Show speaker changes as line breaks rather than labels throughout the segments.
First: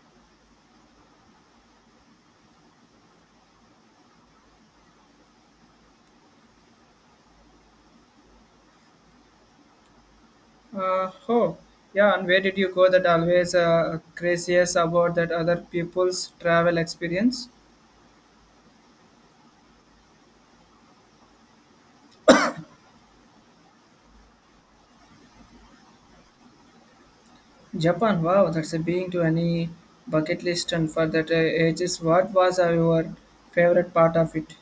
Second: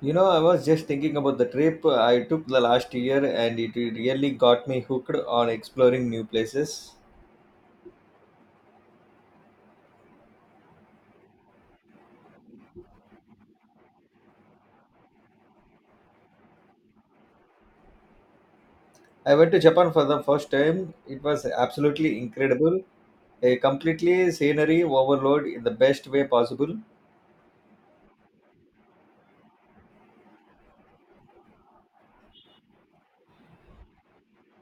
You know, I was just thinking about the trip I took the last year and it really got me hooked on exploring new places.
Oh, yeah, and where did you go that always craziest about that other people's travel experience?
I went to Japan for the first time. It was absolutely incredible. A completely scenery overload in the best way possible.
Japan, wow, that's a being to any bucket list and for that ages. What was your favorite part of it?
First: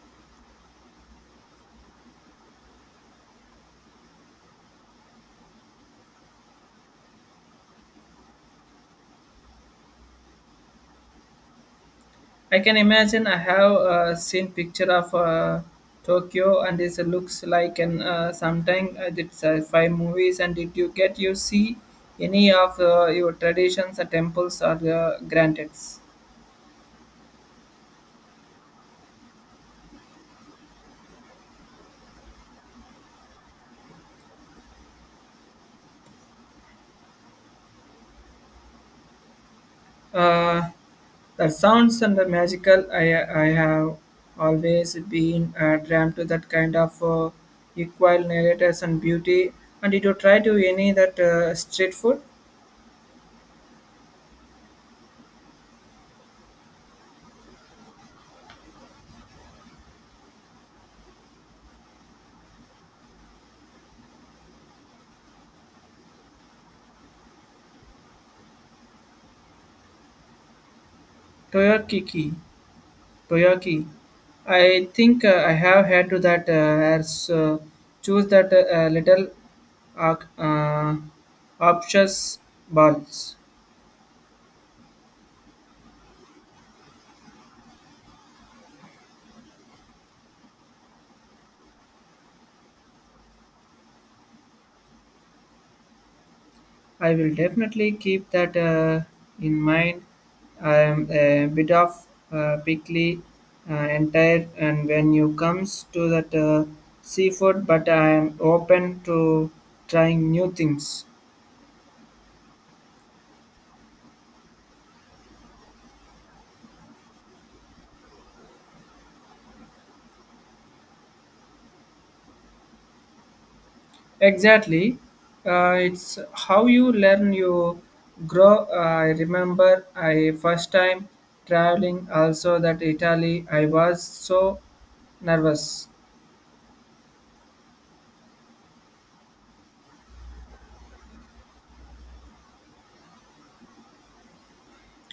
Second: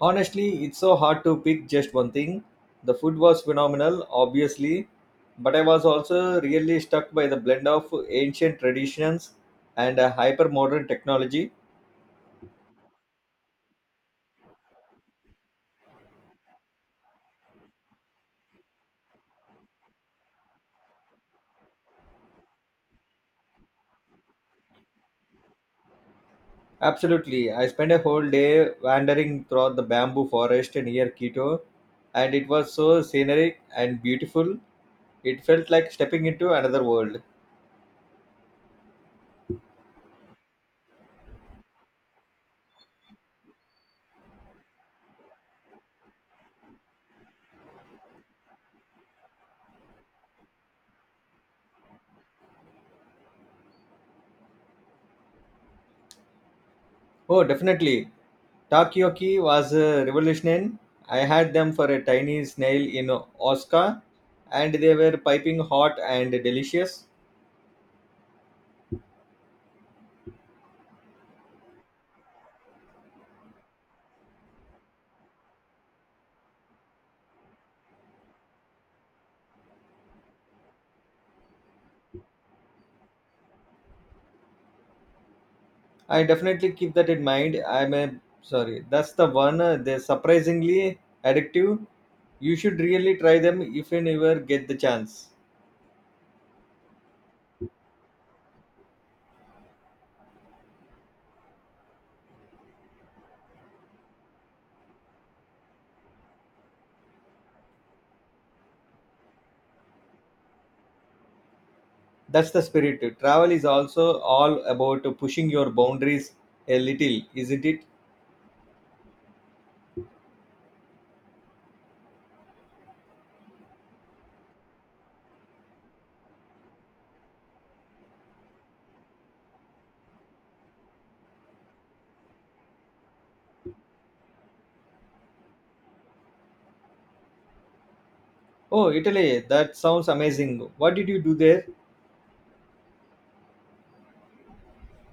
Honestly, it's so hard to pick just one thing. The food was phenomenal, obviously, but I was also really struck by the blend of ancient traditions and hyper modern technology.
I can imagine I have seen picture of Tokyo and it looks like an sometime I did sci-fi movies and did you get you see any of your traditions, temples or granted?
Absolutely. I spent a whole day wandering throughout the bamboo forest near Quito, and it was so scenic and beautiful. It felt like stepping into another world.
Uh, The sounds and the magical I have always been drawn to that kind of equal narrators and beauty. And did you try to any that street food?
Oh, definitely. Takoyaki was a revolution. I had them for a tiny snail in Osaka, and they were piping hot and delicious.
Toyakiki. Toyaki. I think I have had to that as choose that little uh, uh, obtuse balls.
I definitely keep that in mind. I'm a sorry, that's the one. They're surprisingly addictive. You should really try them if you never get the chance.
I will definitely keep that in mind. I am a bit of pickly uh, and and when you comes to that seafood, but I am open to trying new things.
That's the spirit. Travel is also all about pushing your boundaries a little, isn't it?
Exactly, it's how you learn. You grow. I remember I first time traveling also that Italy. I was so nervous.
Oh, Italy, that sounds amazing. What did you do there?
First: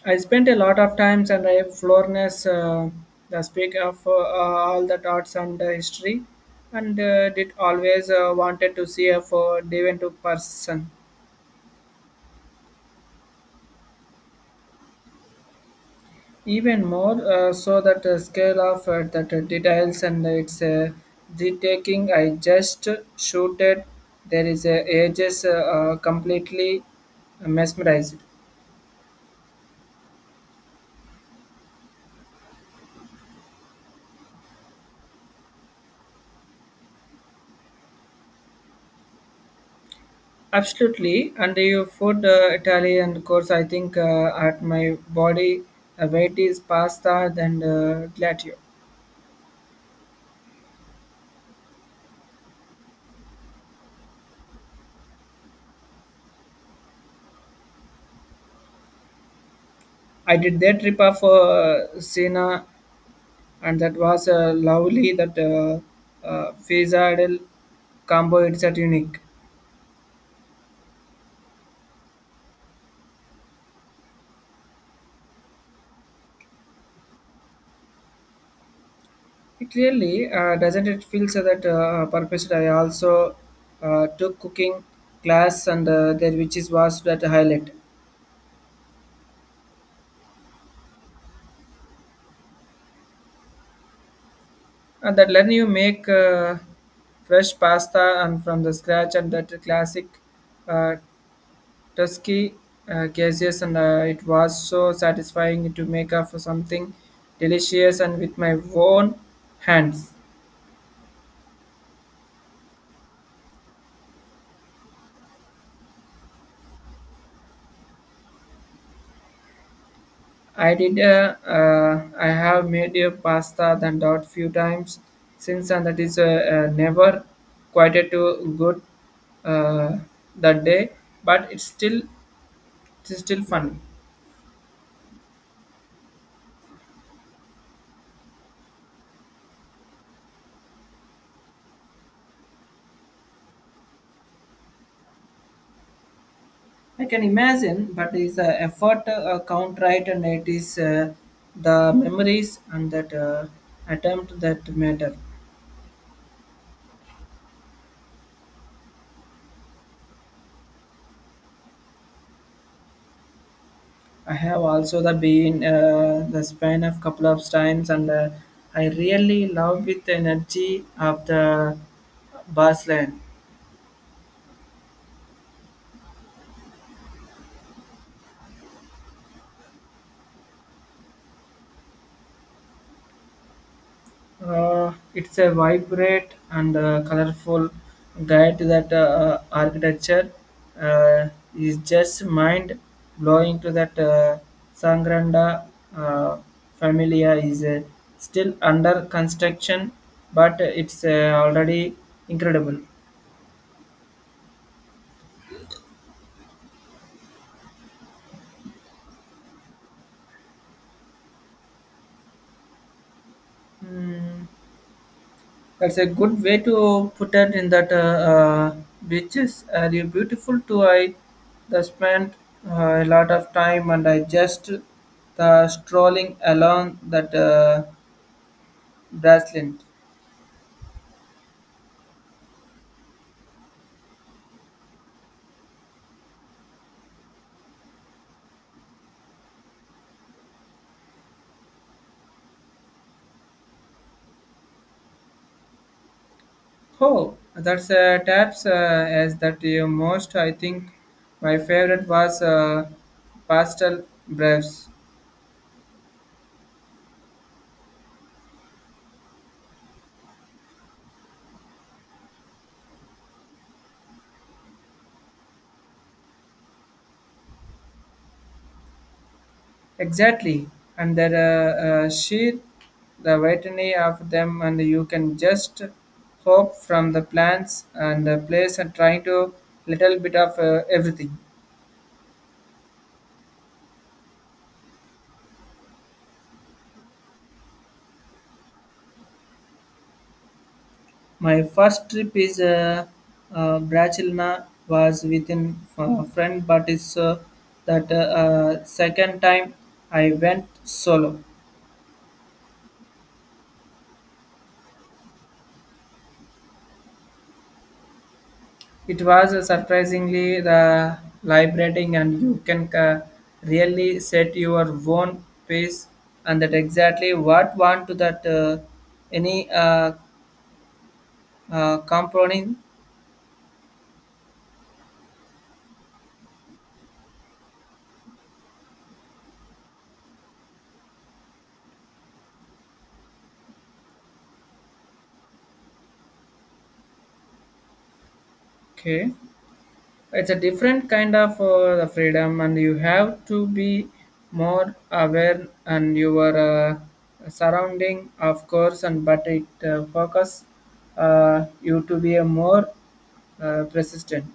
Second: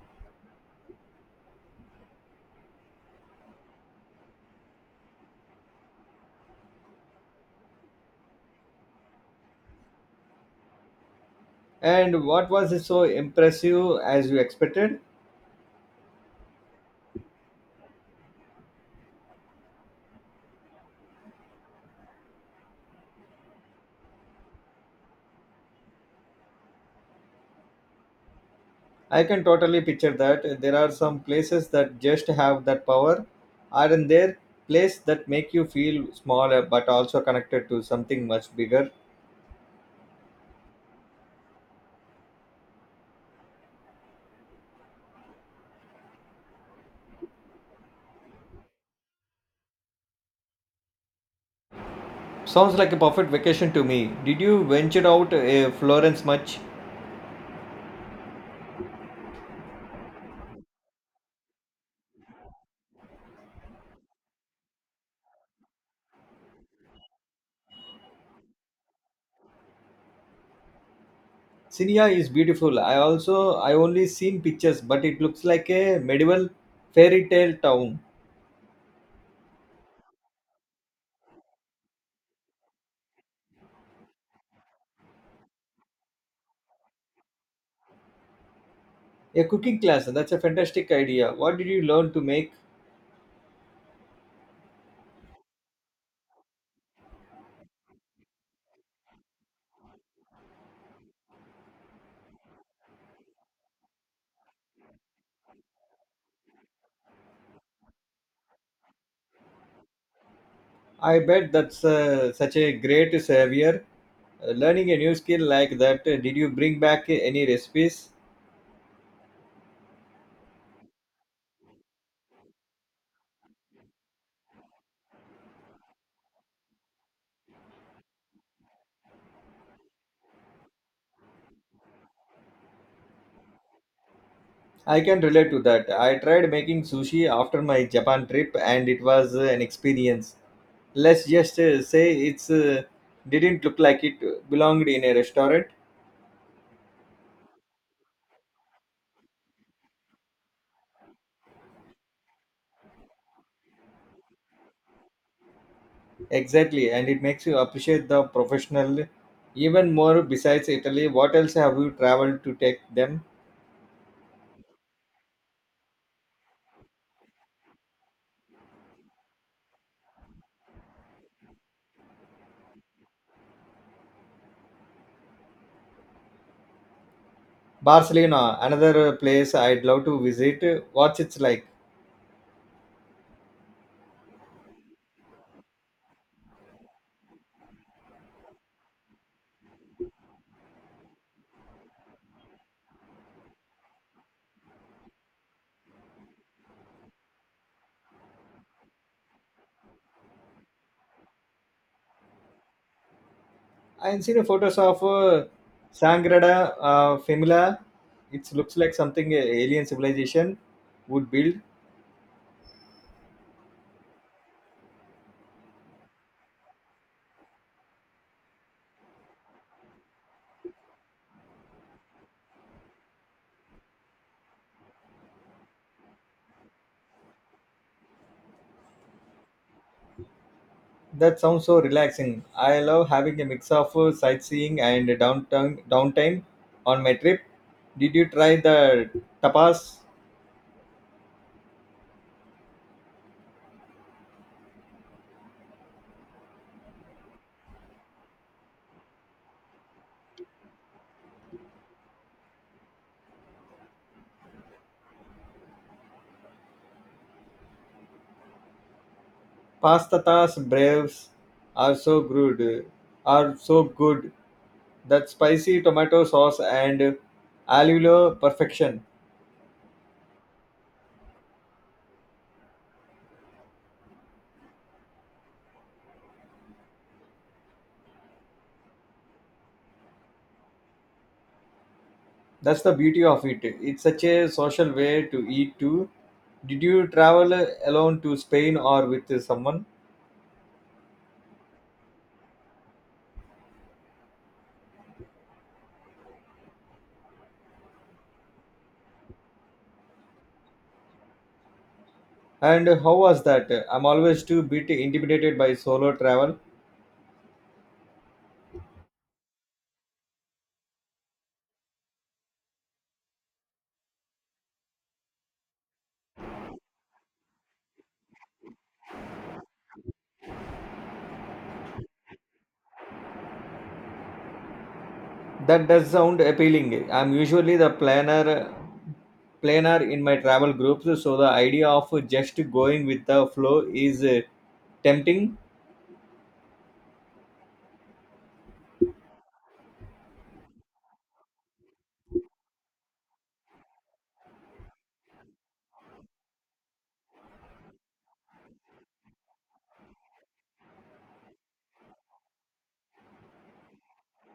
I spent a lot of times and I have Florence, the speak of all the arts and history, and did always wanted to see a for Devon to person.
And what was it so impressive as you expected?
Even more so that the scale of that details and its retaking I just shooted. There is a ages completely mesmerized.
I can totally picture that. There are some places that just have that power, aren't there? Places that make you feel smaller but also connected to something much bigger.
Absolutely, and your food, Italian course. I think at my body weight is pasta than glatio.
Sounds like a perfect vacation to me. Did you venture out Florence much?
I did that trip of Siena, and that was lovely. That faisal combo. It's at unique.
Siniya is beautiful. I also I only seen pictures, but it looks like a medieval fairy tale town.
It really doesn't. It feel so that purpose. I also took cooking class, and there which is was that highlight.
A cooking class. That's a fantastic idea. What did you learn to make?
And that learn you make fresh pasta and from the scratch and that classic uh, tusky cases and it was so satisfying to make up for something delicious and with my own hands.
I bet that's such a great savior. Learning a new skill like that. Did you bring back any recipes?
I have made a pasta than doubt few times since and that is never quite a too good uh, that day but it's still fun.
I can relate to that. I tried making sushi after my Japan trip, and it was an experience. Let's just say it's didn't look like it belonged in a restaurant.
I can imagine, but it's a effort count right, and it is the memories and that attempt that matter.
Exactly, and it makes you appreciate the professional even more. Besides Italy, what else have you traveled to take them?
I have also the been the span of couple of times, and I really love with the energy of the Barcelona.
Barcelona, another place I'd love to visit. What's it's like?
It's a vibrant and colorful guide that architecture uh, is just mind blowing to that Sangranda uh, Familia is still under construction, but it's already incredible.
I've seen photos of Sangrada Familia. It looks like something a alien civilization would build.
Hmm, that's a good way to put it in that beaches are you beautiful too. I the spent a lot of time and I just the strolling along that bracelet.
That sounds so relaxing. I love having a mix of sightseeing and downtown downtime on my trip. Did you try the tapas?
Oh, that's taps as that you most. I think my favorite was pastel brush.
Pasta's braves are so good, are so good, that spicy tomato sauce and allulo perfection.
Exactly, and there are sheer the variety of them, and you can just hope from the plants and the place and trying to little bit of everything.
That's the beauty of it. It's such a social way to eat too. Did you travel alone to Spain or with someone?
My first trip is Bracilna was within a friend, but it's that second time I went solo.
And how was that? I'm always too bit intimidated by solo travel.
It was surprisingly the liberating, and you can really set your own pace, and that exactly what want to that any compounding.
That does sound appealing. I'm usually the planner in my travel groups, so the idea of just going with the flow is tempting.
Okay, it's a different kind of the freedom, and you have to be more aware and your surrounding, of course, and but it focus you to be a more persistent.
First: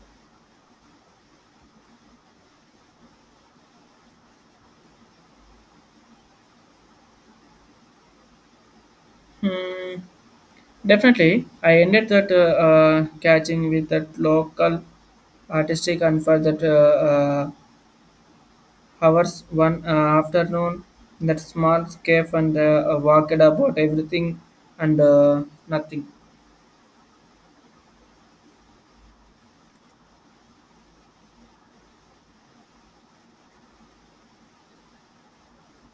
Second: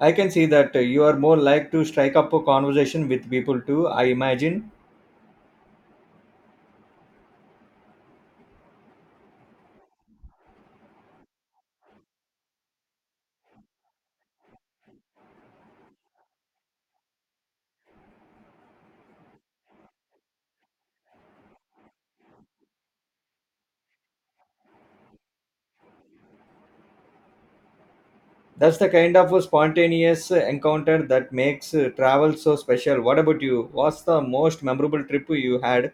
I can see that you are more like to strike up a conversation with people too. I imagine
Hmm. Definitely, I ended that catching with that local artistic and for that hours one afternoon in that small cave and walked about everything and nothing.
that's the kind of a spontaneous encounter that makes travel so special. What about you? What's the most memorable trip you had?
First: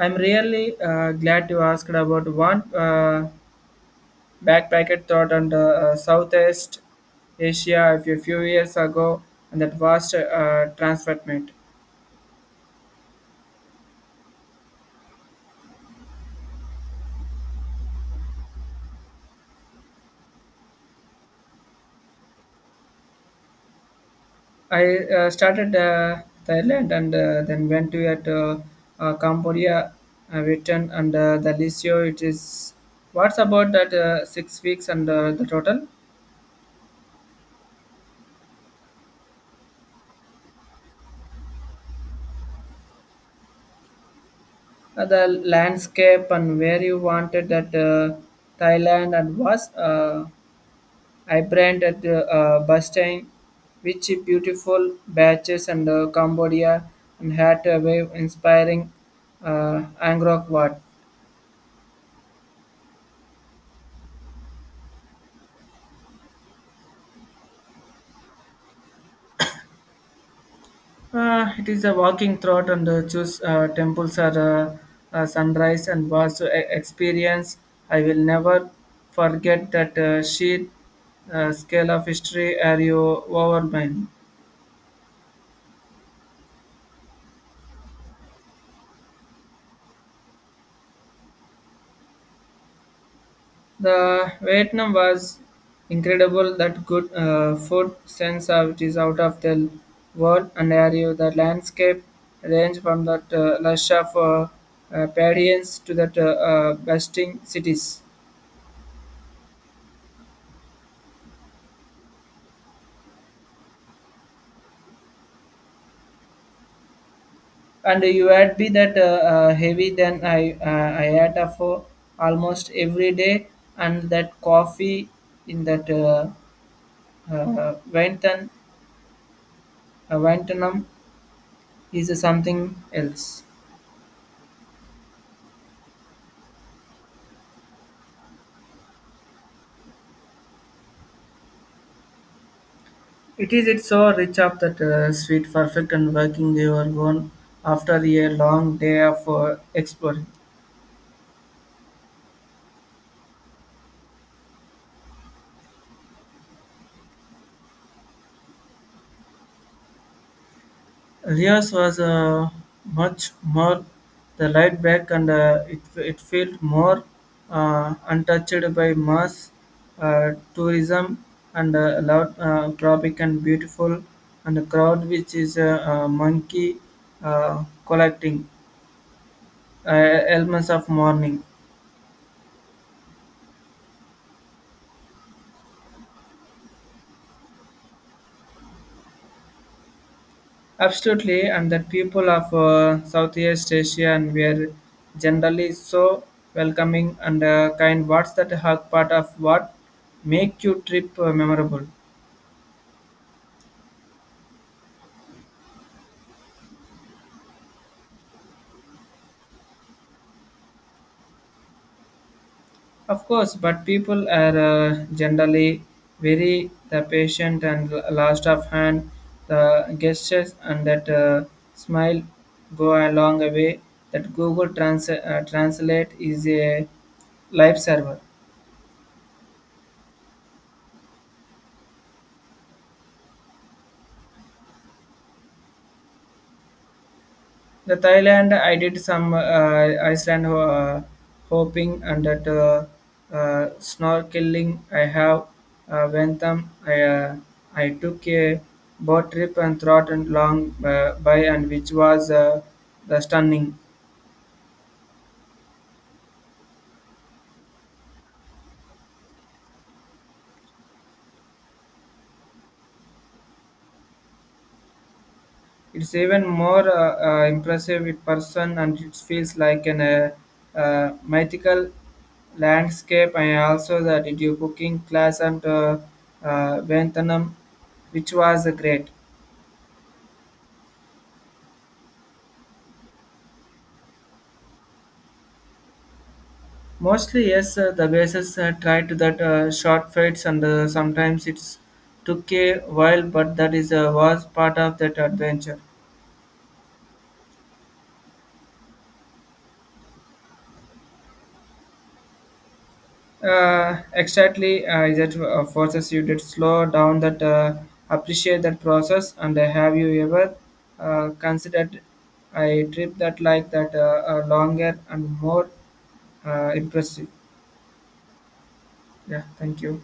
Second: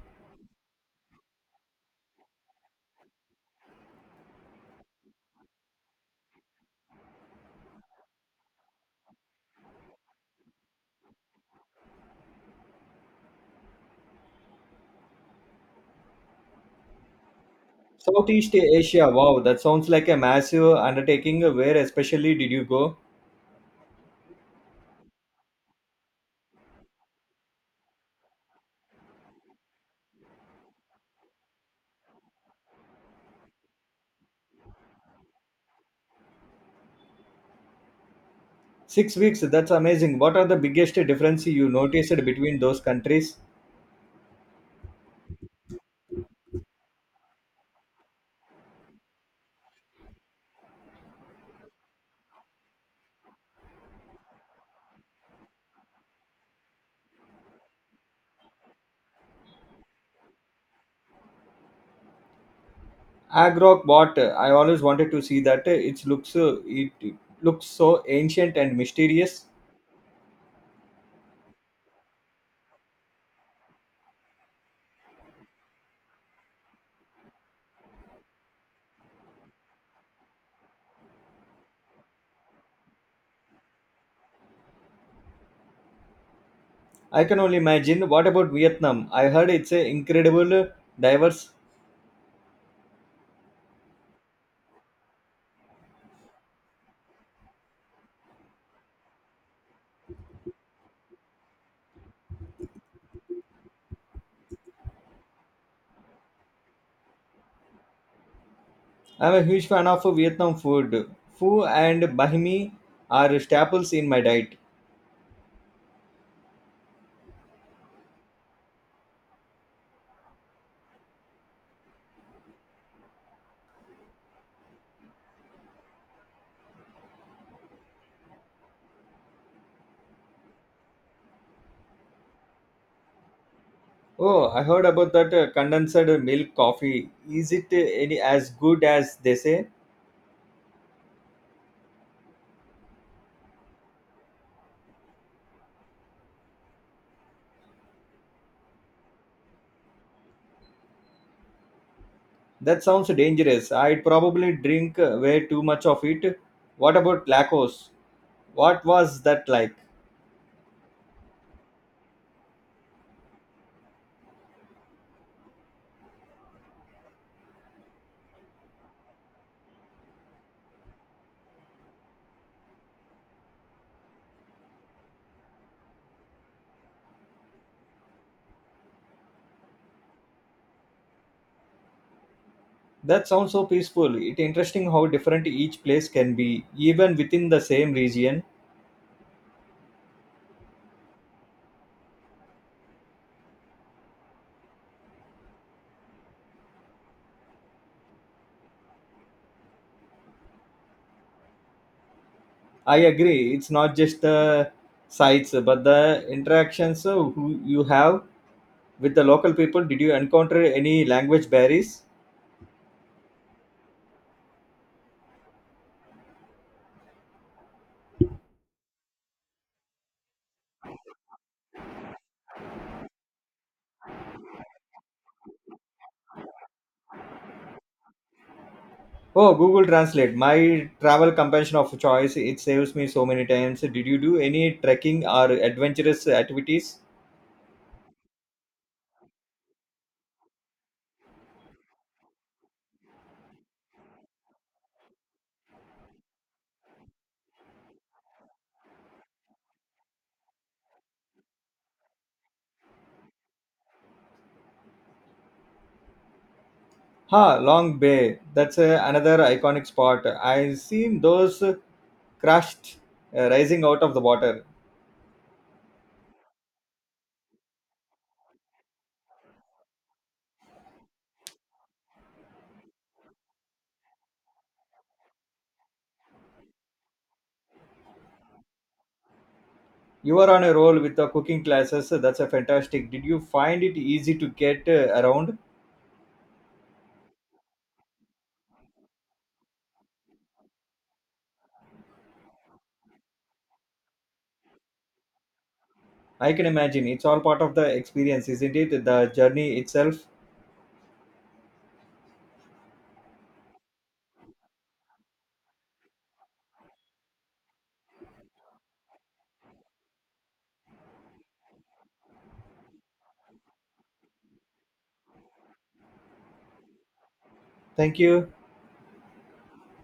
I'm really glad you asked about one backpacker thought on the Southeast Asia a few years ago and that vast transferment.
Southeast Asia. Wow, that sounds like a massive undertaking. Where especially did you go?
I started Thailand and then went to at Cambodia, returned and the Lisio. It is what's about that 6 weeks and the total.
6 weeks, that's amazing. What are the biggest differences you noticed between those countries?
Uh, the landscape and where you wanted that Thailand and was. I branded Bastang, which beautiful beaches and Cambodia and had a very inspiring Angkor Wat.
Agro, what? I always wanted to see that. It looks , it looks so ancient and mysterious.
It is a walking throughout and choose temples are sunrise and was experience. I will never forget that sheer scale of history are you overwhelmed.
I can only imagine. What about Vietnam? I heard it's a incredible diverse.
The Vietnam was incredible that good food sense of it is out of the world and are you the landscape range from that lush of prairies to that bustling cities.
I'm a huge fan of Vietnam food. Pho and banh mi are staples in my diet.
And you add be that heavy than I had for almost every day, and that coffee in that Vainton, Vaintonum is something else.
Oh, I heard about that condensed milk coffee. Is it any as good as they say?
It's so rich of that sweet, perfect, and working your own after a long day of exploring.
That sounds dangerous. I'd probably drink way too much of it. What about Lacos? What was that like?
Rios was much more the laid back and it felt more untouched by mass tourism and loud tropic and beautiful and a crowd which is a monkey collecting elements of morning.
That sounds so peaceful. It's interesting how different each place can be, even within the same region.
Absolutely, and that people of Southeast Asia and were generally so welcoming and kind. What's that hug part of what make your trip memorable?
I agree. It's not just the sights, but the interactions who you have with the local people. Did you encounter any language barriers?
Of course, but people are generally very the patient and last of hand. The gestures and that smile go a long way. That Google Translate is a lifesaver.
Oh, Google Translate, my travel companion of choice. It saves me so many times. Did you do any trekking or adventurous activities?
The Thailand, I did some Iceland hopping and that snorkeling. I have went them. I took a boat trip and thought and long by and which was the stunning.
Ha, Long Bay. That's another iconic spot. I seen those crushed rising out of the water.
It's even more impressive in person and it feels like an mythical landscape. I also that did you cooking class and Vietnam, which was great.
You were on a roll with the cooking classes. That's a fantastic. Did you find it easy to get around?
Mostly, yes, the bases tried to that short fights, and sometimes it's took a while, but that is was part of that adventure.
I can imagine. It's all part of the experience, isn't it? The journey itself.
Exactly, that forces you to slow down, that appreciate that process, and have you ever considered a trip that like that longer and more impressive?
Thank you.
Yeah, thank you.